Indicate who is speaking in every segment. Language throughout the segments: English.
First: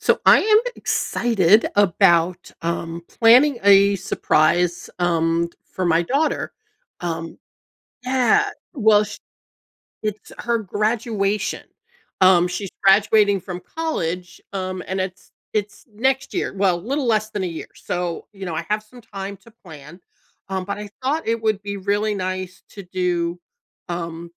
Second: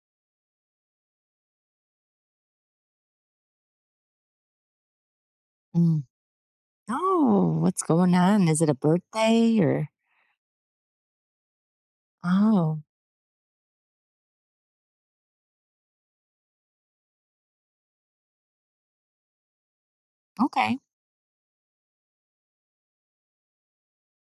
Speaker 1: So I am excited about planning a surprise for my
Speaker 2: Mm.
Speaker 1: daughter. Um,
Speaker 2: Oh, what's going on?
Speaker 1: yeah,
Speaker 2: Is it a
Speaker 1: well,
Speaker 2: birthday or?
Speaker 1: it's her graduation. She's
Speaker 2: Oh,
Speaker 1: graduating from college, and it's next year. Well, a little less than a year. So, you know, I have some time to plan. But
Speaker 2: okay,
Speaker 1: I thought it would be really nice to do um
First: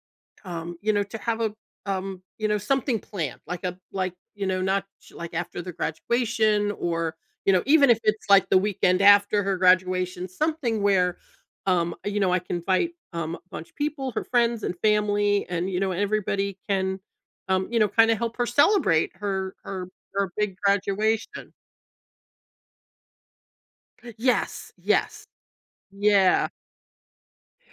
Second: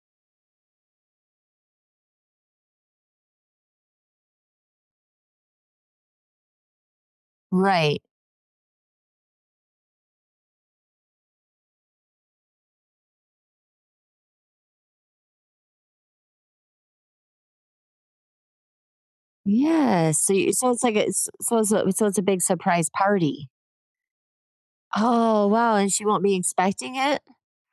Speaker 1: you know, to have a you know, something planned, like a you know, not sh- like after the graduation or, you know, even if
Speaker 2: right.
Speaker 1: it's like the weekend after her graduation, something where you know, I can invite a bunch of people, her friends and family, and you know, everybody can, you know, kind of help her celebrate her her
Speaker 2: Yeah.
Speaker 1: her
Speaker 2: So, you,
Speaker 1: big
Speaker 2: so it's like it's
Speaker 1: graduation.
Speaker 2: so it's a big surprise party.
Speaker 1: Yes, yes,
Speaker 2: Oh wow, and she won't be
Speaker 1: yeah.
Speaker 2: expecting it.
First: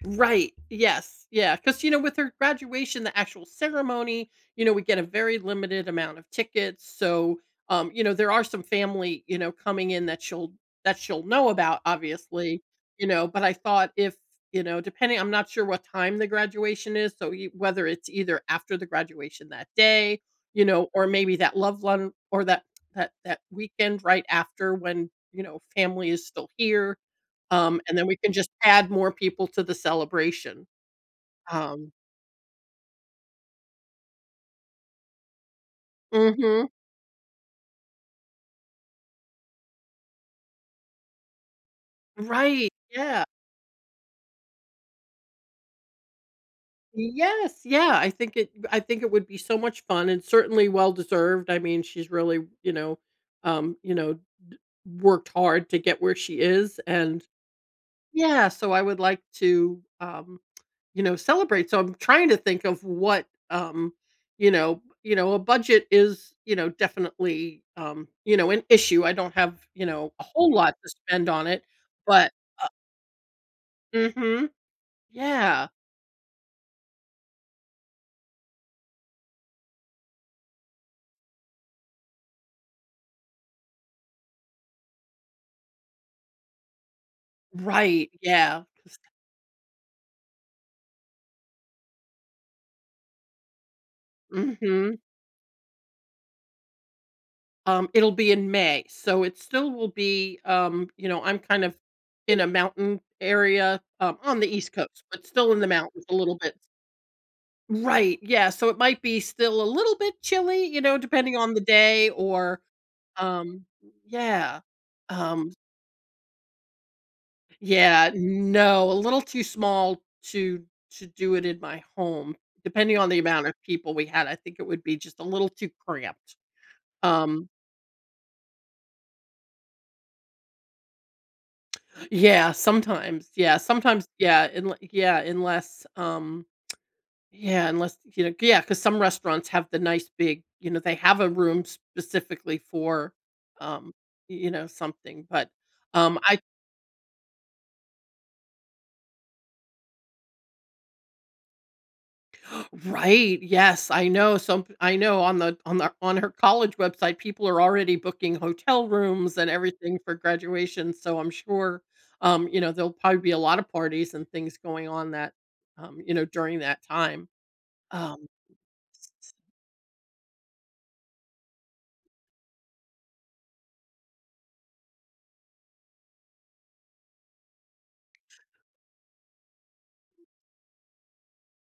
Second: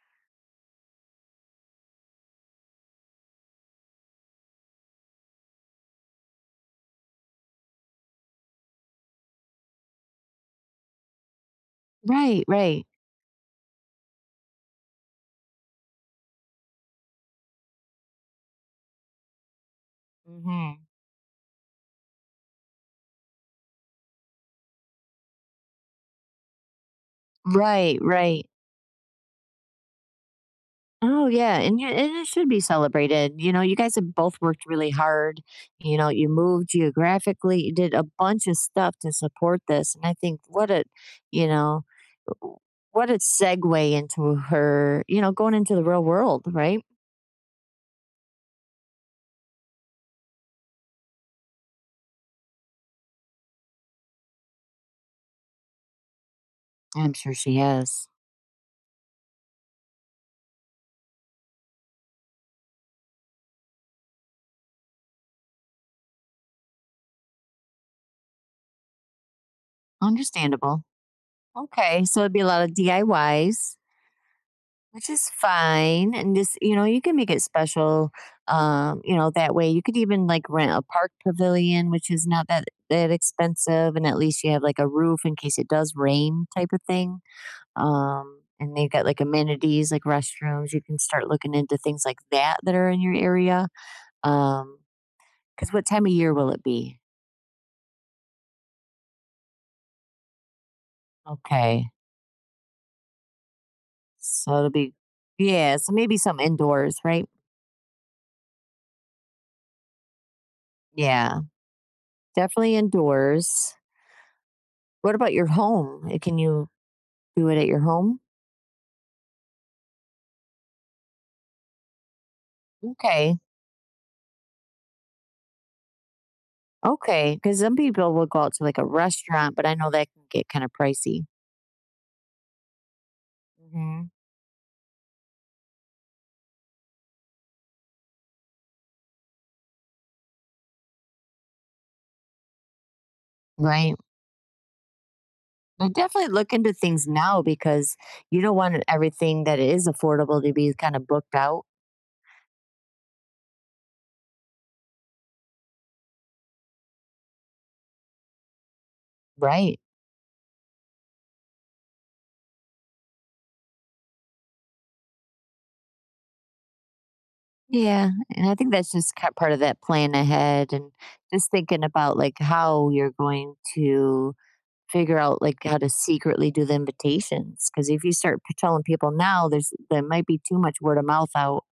Speaker 1: Right. Yes. Yeah. Because, you know, with her graduation, the actual ceremony, you know, we get a very limited amount of tickets. So, you know, there are some family, you know, coming in that she'll know about,
Speaker 2: Right,
Speaker 1: obviously,
Speaker 2: right,
Speaker 1: you know, but I thought if, you know, depending, I'm not sure what time the graduation is. So whether it's either after the graduation that day, you
Speaker 2: hmm
Speaker 1: know, or maybe that love lunch or that weekend right after when, you know, family is still here and
Speaker 2: right,
Speaker 1: then we can
Speaker 2: right.
Speaker 1: just add more people to the celebration.
Speaker 2: Oh yeah, and
Speaker 1: Um
Speaker 2: it should be celebrated. You know, you guys have both worked really hard. You know, you
Speaker 1: Mhm.
Speaker 2: moved geographically, you did a bunch of stuff to support this, and I think what a, you know.
Speaker 1: Right,
Speaker 2: What a
Speaker 1: yeah.
Speaker 2: segue into her, going into the real world, right?
Speaker 1: Yes, yeah, I think it would be so much fun and certainly well deserved. I mean, she's really, you know, d worked hard to get where she is,
Speaker 2: I'm
Speaker 1: and
Speaker 2: sure she has.
Speaker 1: yeah, so I would like to, you know, celebrate. So I'm trying to think of what, you know, a budget is, you know, definitely, you know, an issue. I don't have, you know, a whole lot
Speaker 2: Understandable.
Speaker 1: to spend on it,
Speaker 2: Okay. So
Speaker 1: but
Speaker 2: it'd be a lot of DIYs,
Speaker 1: mhm.
Speaker 2: which is
Speaker 1: Yeah.
Speaker 2: fine. And just, you know, you can make it special. You know, that way you could even like rent a park pavilion, which is not that expensive. And at least you have like a roof in case it does rain type of thing.
Speaker 1: Right. Yeah.
Speaker 2: And they've
Speaker 1: 'Cause-
Speaker 2: got like amenities like restrooms. You can start looking into things like that are in your area. Um,
Speaker 1: Mhm.
Speaker 2: 'Cause what time of year will it be?
Speaker 1: It'll be in May. So it still will be you know, I'm kind of
Speaker 2: Okay,
Speaker 1: in a mountain area on the
Speaker 2: so it'll
Speaker 1: East
Speaker 2: be
Speaker 1: Coast, but still in the
Speaker 2: yeah, so
Speaker 1: mountains a
Speaker 2: maybe
Speaker 1: little
Speaker 2: some
Speaker 1: bit.
Speaker 2: indoors, right?
Speaker 1: Right, yeah, so it might be still a little bit chilly, you know, depending
Speaker 2: Yeah,
Speaker 1: on the day or,
Speaker 2: definitely
Speaker 1: um
Speaker 2: indoors.
Speaker 1: yeah,
Speaker 2: What about your
Speaker 1: um
Speaker 2: home? Eh, can you do it at your
Speaker 1: yeah,
Speaker 2: home?
Speaker 1: no, a little too small to do it in my home, depending on the
Speaker 2: Okay,
Speaker 1: amount of people we had, I think it would be just a little too cramped,
Speaker 2: okay.
Speaker 1: um
Speaker 2: Because some people will go out to, like, a restaurant, but I know that can get kinda pricey.
Speaker 1: yeah, sometimes, yeah, sometimes,
Speaker 2: Mhm,
Speaker 1: yeah, In yeah, unless, yeah, unless you know yeah, because some restaurants have the nice big you know, they have a room specifically for, um,
Speaker 2: right.
Speaker 1: you know, something, but,
Speaker 2: But definitely
Speaker 1: I
Speaker 2: look into things now because you don't want everything that is affordable to be kinda booked out.
Speaker 1: Right, yes, I know on the on the on her college website, people are already booking hotel rooms and
Speaker 2: Right.
Speaker 1: everything for graduation, so I'm sure, you know, there'll probably be a lot of parties and things going on that, you know, during that time.
Speaker 2: Yeah,
Speaker 1: Um
Speaker 2: and I think that's just ki part of that plan ahead and just thinking about, like, how you're going to figure out, like, how to secretly do the invitations. Because if you start p telling people now, there might be too much word of mouth out,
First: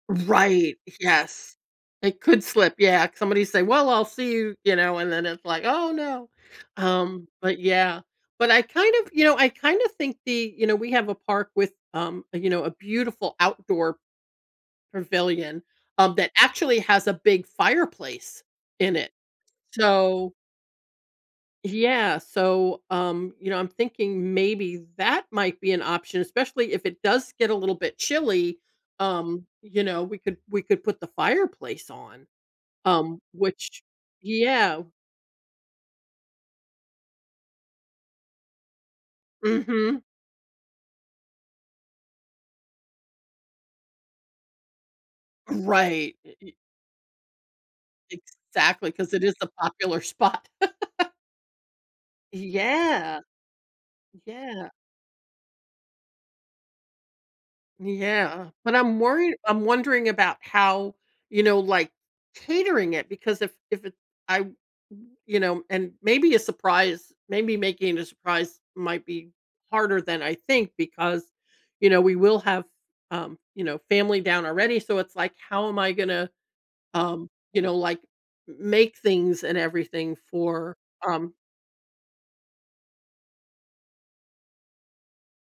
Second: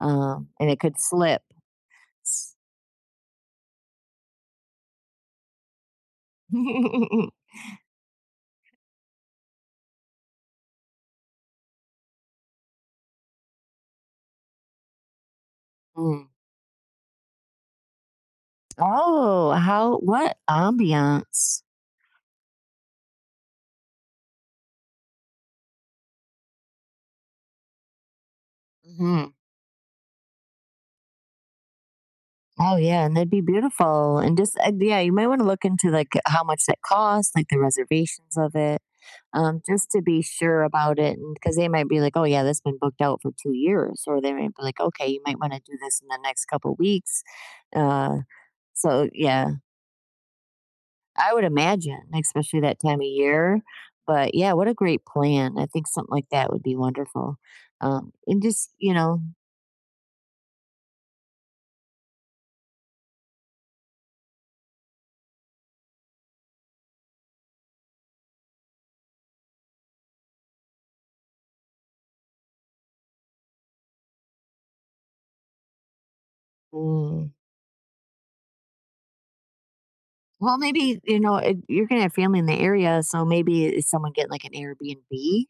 Speaker 2: and
Speaker 1: Right,
Speaker 2: it could slip.
Speaker 1: yes. It could slip, yeah, somebody say, "Well, I'll see you," you know, and then it's like, "Oh, no." But yeah, but I kind of you know, I kind of think the you know, we have a park with, you know, a beautiful outdoor pavilion,
Speaker 2: Mm.
Speaker 1: that actually has a big fireplace in it.
Speaker 2: Oh, how
Speaker 1: So
Speaker 2: what ambiance.
Speaker 1: yeah, so, you know, I'm thinking maybe that might be an option, especially if it does get a little bit chilly,
Speaker 2: Mhm.
Speaker 1: you know, we could put the fireplace on,
Speaker 2: Oh, yeah, and that'd be
Speaker 1: which
Speaker 2: beautiful, and just,
Speaker 1: Yeah.
Speaker 2: yeah, you might wanna look into, like, how much that costs, like, the reservations of it. Um, just to
Speaker 1: Mhm.
Speaker 2: be sure about it. And because they might be like, oh, yeah, that's been booked out for 2 years. Or they might be like, okay, you might want to do this in
Speaker 1: Right,
Speaker 2: the next couple weeks.
Speaker 1: e
Speaker 2: Uh,
Speaker 1: exactly,
Speaker 2: so,
Speaker 1: because it is a
Speaker 2: yeah,
Speaker 1: popular spot.
Speaker 2: I would imagine, especially that time of
Speaker 1: Yeah,
Speaker 2: year. But yeah, what
Speaker 1: yeah.
Speaker 2: a great plan. I think something like that would be wonderful. And
Speaker 1: Yeah,
Speaker 2: just,
Speaker 1: but
Speaker 2: you know,
Speaker 1: I'm wondering about how, you know, like, catering it because if it I you know, and maybe a surprise maybe making it a surprise might be harder than I think because, you know, we will have, you know, family down already, so it's like, how am I gonna,
Speaker 2: mm,
Speaker 1: you know, like, make things and everything
Speaker 2: Well,
Speaker 1: for,
Speaker 2: maybe,
Speaker 1: um
Speaker 2: you're going to have family in the area. So maybe it's someone getting like an Airbnb.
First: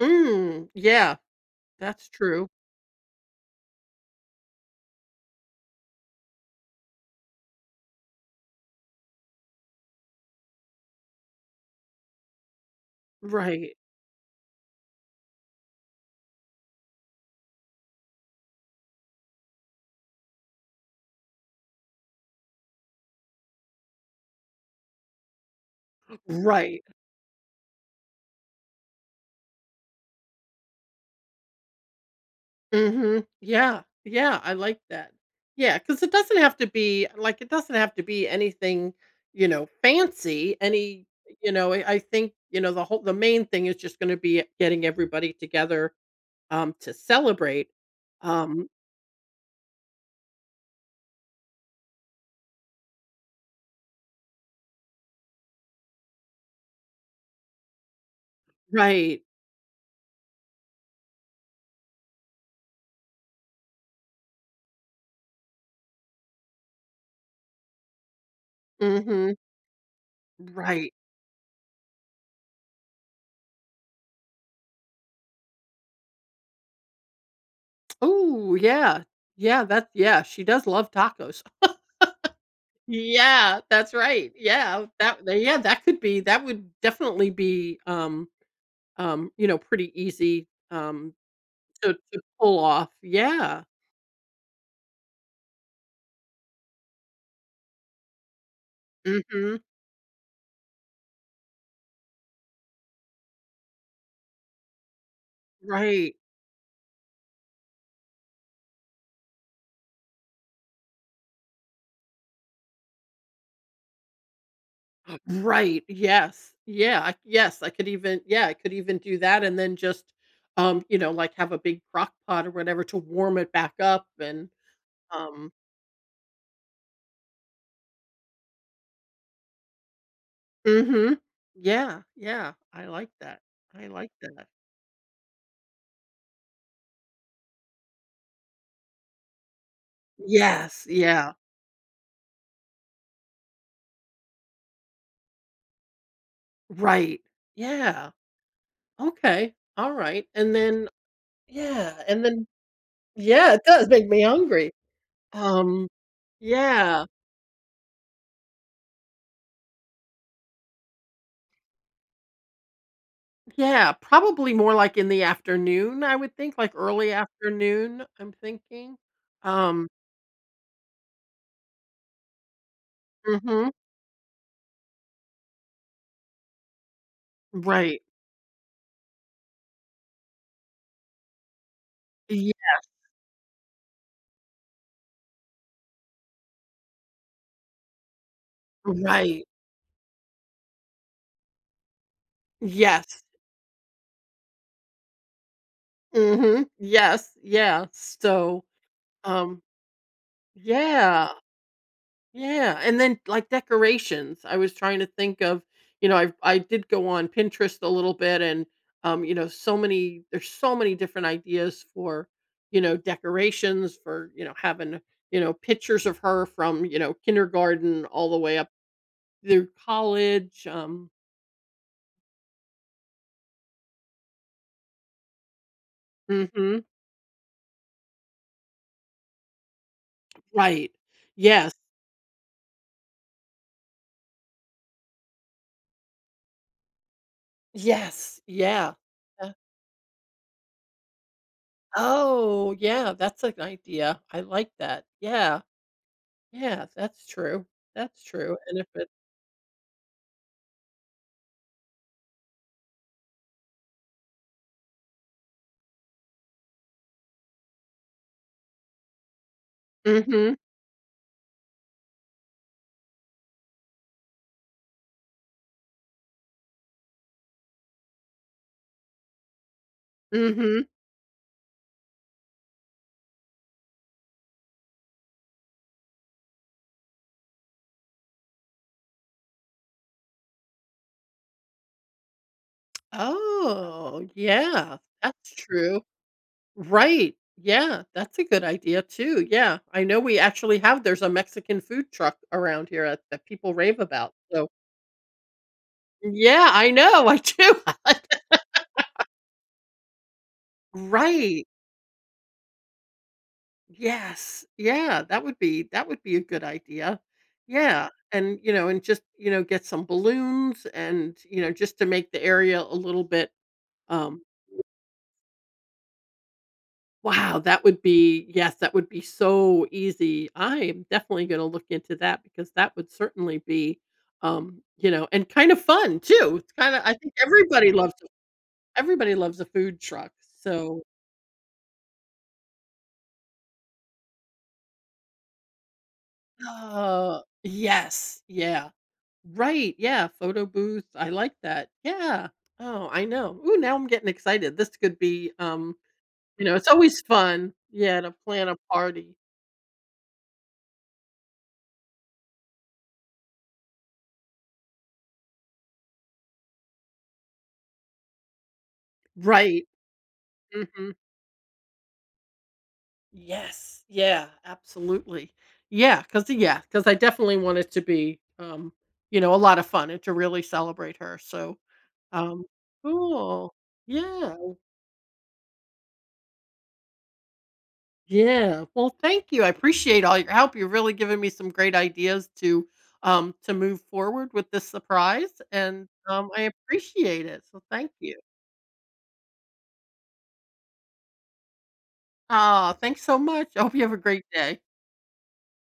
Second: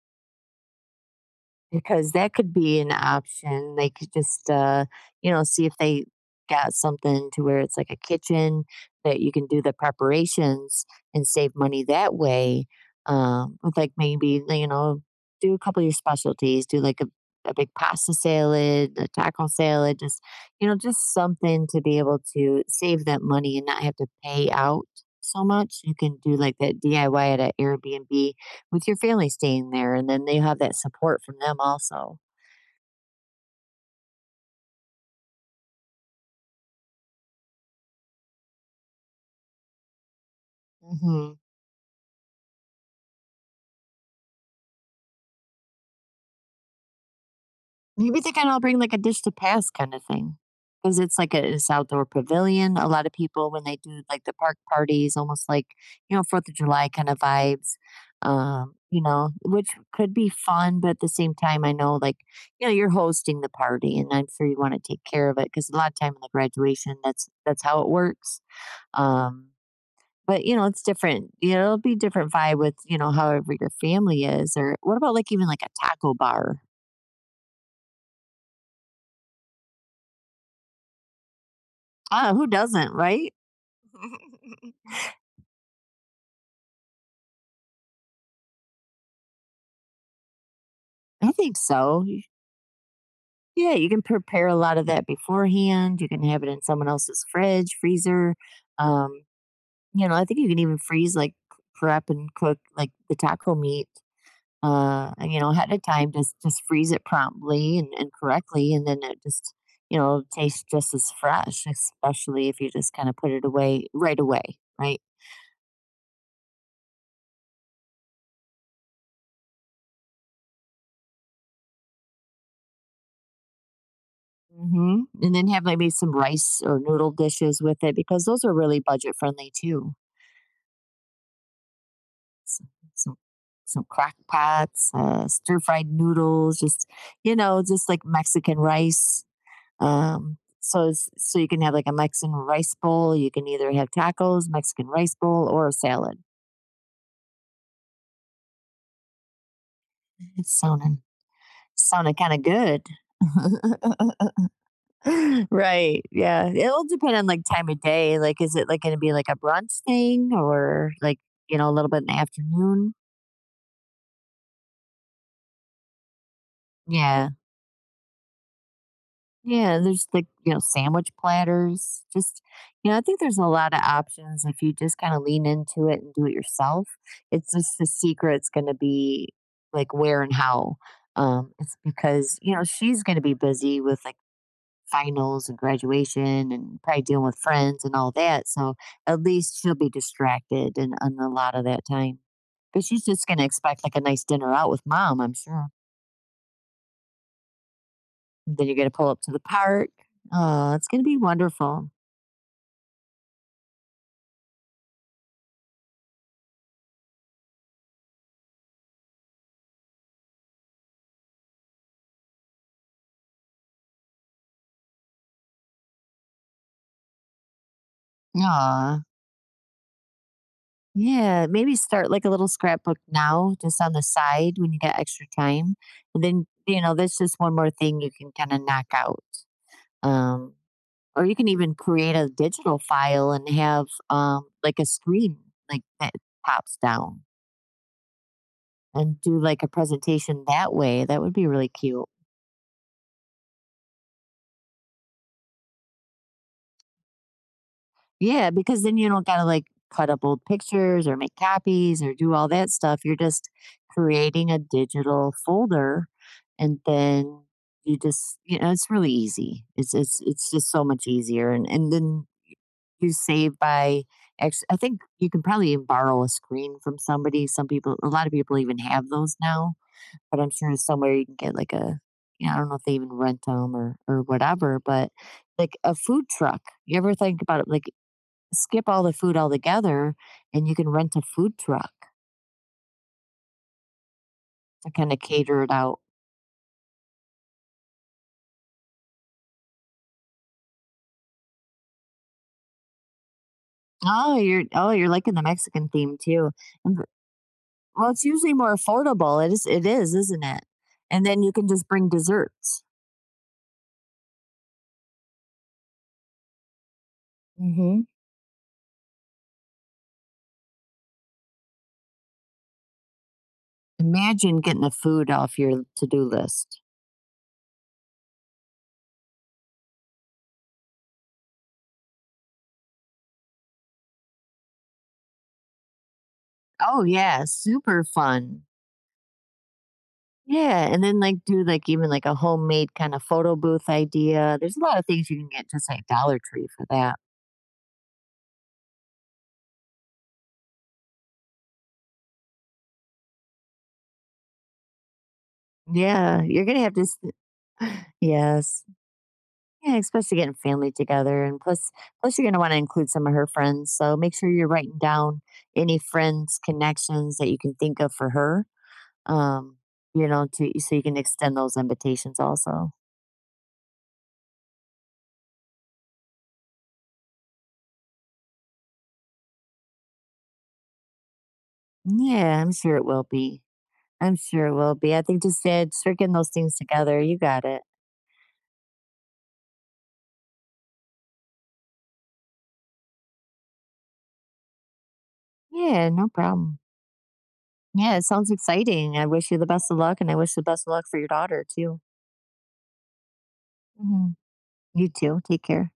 Speaker 1: mm, yeah, that's
Speaker 2: Because that
Speaker 1: true.
Speaker 2: could be an option. They could just, you know, see if they got something to where it's like a kitchen that you can do the preparations and save money that way.
Speaker 1: Right,
Speaker 2: With like maybe, like, you know, do a couple of your specialties, do like a big pasta salad, a taco salad, just, you know, just something to be able to save that money and not have to pay out so much. You can do like that
Speaker 1: right.
Speaker 2: DIY at an Airbnb with your family staying there, and then they have that support from them also.
Speaker 1: Mhm. Yeah. Yeah, I like that. Yeah, because it doesn't have to be like, it doesn't have to be anything, you know, fancy, any
Speaker 2: Mhm.
Speaker 1: you know, I think, you know, the whole the main thing is just gonna be getting everybody together, to celebrate.
Speaker 2: Maybe they can all
Speaker 1: Um
Speaker 2: bring, like, a dish to pass kinda thing, because it's outdoor pavilion. A lot of people, when they do, like, the park parties, almost like, you know, 4th of July kinda vibes, you
Speaker 1: Right.
Speaker 2: know, which could be fun, but at the same time, I know, like, you know, you're hosting the party, and I'm sure you wanna take care of it because a lot of time in the graduation, that's how it works,
Speaker 1: Mhm.
Speaker 2: um. But, you know, it's
Speaker 1: Right.
Speaker 2: different. You know, it'll be different vibe with, you know, however your family is, or what about like even like a taco bar?
Speaker 1: Oh yeah. Yeah, that's yeah, she does love tacos.
Speaker 2: Ah, who doesn't, right?
Speaker 1: Yeah, that's right. Yeah, yeah, that could be that would definitely be, you know, pretty easy,
Speaker 2: I think so.
Speaker 1: To
Speaker 2: Y-
Speaker 1: pull off, yeah.
Speaker 2: Yeah, you can prepare a lot of that beforehand. You can have it in someone else's fridge, freezer. Um,
Speaker 1: Mhm.
Speaker 2: you know, I think you can even freeze like prep and cook like the taco meat and, you know, ahead of time,
Speaker 1: Right.
Speaker 2: just freeze it promptly and correctly, and then it just, you know, tastes just as fresh, especially if you just kind of put it away right away, right?
Speaker 1: Right, yes. Yeah, I could even yeah, I could even do that and then just, you know, like, have a big crock pot or whatever to warm it back up and,
Speaker 2: Hmm. And then
Speaker 1: um
Speaker 2: have maybe some rice or noodle dishes with it because those are really budget friendly too.
Speaker 1: mhm. Yeah, yeah,
Speaker 2: Some
Speaker 1: I like
Speaker 2: some,
Speaker 1: that.
Speaker 2: some
Speaker 1: I like
Speaker 2: crock
Speaker 1: that.
Speaker 2: pots, stir fried noodles, just you know, just like Mexican rice.
Speaker 1: Yes, yeah,
Speaker 2: So you can have like a Mexican rice bowl. You can either have tacos, Mexican rice bowl, or a salad.
Speaker 1: right. Yeah, okay, alright,
Speaker 2: It's sounding sounding
Speaker 1: and
Speaker 2: kind of
Speaker 1: then
Speaker 2: good.
Speaker 1: yeah, it does make me hungry. Um,
Speaker 2: right. Yeah. It'll
Speaker 1: yeah.
Speaker 2: depend on like time of day. Like, is it like going to be like a brunch thing, or like, you know, a little bit in the afternoon?
Speaker 1: Yeah, probably more like in the afternoon, I would think, like early
Speaker 2: Yeah.
Speaker 1: afternoon, I'm thinking.
Speaker 2: Yeah.
Speaker 1: Um,
Speaker 2: There's like, you know, sandwich platters. Just, you know, I think there's a
Speaker 1: mhm,
Speaker 2: lot of options if you just kind of lean into it and do it yourself. It's just the
Speaker 1: right.
Speaker 2: secret's going to be like where and how. It's because,
Speaker 1: Ye
Speaker 2: you know, she's going to be busy with like finals and graduation and probably dealing with friends and all that. So at
Speaker 1: Right.
Speaker 2: least she'll be distracted and on a lot of that time. But she's
Speaker 1: Yes.
Speaker 2: just going to expect like a nice dinner out with mom, I'm sure.
Speaker 1: Mhm, yes, yeah, so,
Speaker 2: Then you're going to pull up to the
Speaker 1: um,
Speaker 2: park. Oh, it's going to be
Speaker 1: yeah.
Speaker 2: wonderful.
Speaker 1: Yeah, and then, like, decorations, I was trying to think of you know, I did go on Pinterest a little bit and, you know, so many different ideas for, you know, decorations for, you know, having, you know, pictures of her from, you know, kindergarten all the way up
Speaker 2: Aw.
Speaker 1: through college,
Speaker 2: Yeah, maybe start like a little scrapbook now, just on the side when you got extra time. And then,
Speaker 1: mhm,
Speaker 2: you know, that's just one more thing you can kind of knock out. Um,
Speaker 1: right.
Speaker 2: Or you can
Speaker 1: Yes.
Speaker 2: even create a digital file and have, like a screen, like, that pops down
Speaker 1: Yes, yeah.
Speaker 2: and do,
Speaker 1: Uh,
Speaker 2: like, a presentation that way. That would be really cute.
Speaker 1: oh, yeah, that's an idea, I like that, yeah, yeah, that's true,
Speaker 2: Yeah,
Speaker 1: and
Speaker 2: because
Speaker 1: if
Speaker 2: then you
Speaker 1: it
Speaker 2: don't gotta, like, cut up old pictures or make copies or do all that stuff. You're just creating a digital folder, and then you just you know, it's really easy. It's
Speaker 1: mhm,
Speaker 2: just so much easier, and then you save by ex- I think you can probably even borrow a screen from somebody. Some people, a lot of people even have those now, but I'm sure
Speaker 1: mhm.
Speaker 2: somewhere you can get like a, you know, I don't know if they even rent them or whatever, but like a food truck, you ever think about it? Like, skip all the food altogether, and you can rent a food truck
Speaker 1: Oh,
Speaker 2: to
Speaker 1: yeah,
Speaker 2: kind of
Speaker 1: that's
Speaker 2: cater it out.
Speaker 1: true. Right, yeah, that's a good idea too, yeah. I know we actually have there's a Mexican food truck around here at that people rave about,
Speaker 2: Oh, you're
Speaker 1: so
Speaker 2: liking the Mexican theme too.
Speaker 1: yeah, I
Speaker 2: And, th-
Speaker 1: know, I do.
Speaker 2: well, it's usually more affordable. It is isn't it, and then you
Speaker 1: Right,
Speaker 2: can just bring desserts.
Speaker 1: yes, yeah, that would be a good idea.
Speaker 2: Hmm.
Speaker 1: Yeah, and, you know, and just, you know, get some balloons and, you know, just to make the area a little bit, um
Speaker 2: Imagine getting the food off your to-do list.
Speaker 1: wow, that would be yes, that would be so easy. I'm definitely gonna look into that because that would certainly be, you know, and kind of fun too. It's kinda
Speaker 2: Oh,
Speaker 1: I think
Speaker 2: yeah, super fun.
Speaker 1: everybody loves a food truck.
Speaker 2: Yeah,
Speaker 1: So,
Speaker 2: and then, like, do, like, even, like, a homemade kinda photo booth idea. There's a lot of things you can get just like Dollar Tree for that.
Speaker 1: yes, yeah, right, yeah, photo booth. I like that. Yeah. Oh, I know. Ooh, now I'm getting excited. This could be,
Speaker 2: Yeah,
Speaker 1: you
Speaker 2: you're
Speaker 1: know,
Speaker 2: gonna
Speaker 1: it's
Speaker 2: have to s
Speaker 1: always fun. Yeah, to plan a
Speaker 2: Yes.
Speaker 1: party.
Speaker 2: Yeah, especially getting family together, and plus you're gonna wanna include some of her friends, so make sure you're writing down any friends, connections that you can think of for her, um,
Speaker 1: Right.
Speaker 2: you know, to so you
Speaker 1: Mhm.
Speaker 2: can extend those invitations also.
Speaker 1: Yes. Yeah, absolutely. Yeah. Cause I definitely want it to be, you know, a lot of fun and to really celebrate her, so,
Speaker 2: Yeah,
Speaker 1: um
Speaker 2: I'm sure it will be.
Speaker 1: cool.
Speaker 2: I'm
Speaker 1: Yeah.
Speaker 2: sure it will be. I think just, yeah, start getting those things together. You got it.
Speaker 1: Yeah. Well, thank you. I appreciate all your help. You're really giving me some great ideas to move forward with this surprise, and,
Speaker 2: Yeah, no
Speaker 1: I
Speaker 2: problem.
Speaker 1: appreciate it, so thank
Speaker 2: Yeah, it
Speaker 1: you.
Speaker 2: sounds exciting. I wish you the best of luck, and I wish the best of luck for your daughter too.
Speaker 1: Ah, thanks so much. I hope you have a
Speaker 2: Mhm.
Speaker 1: great day.
Speaker 2: You too. Take care.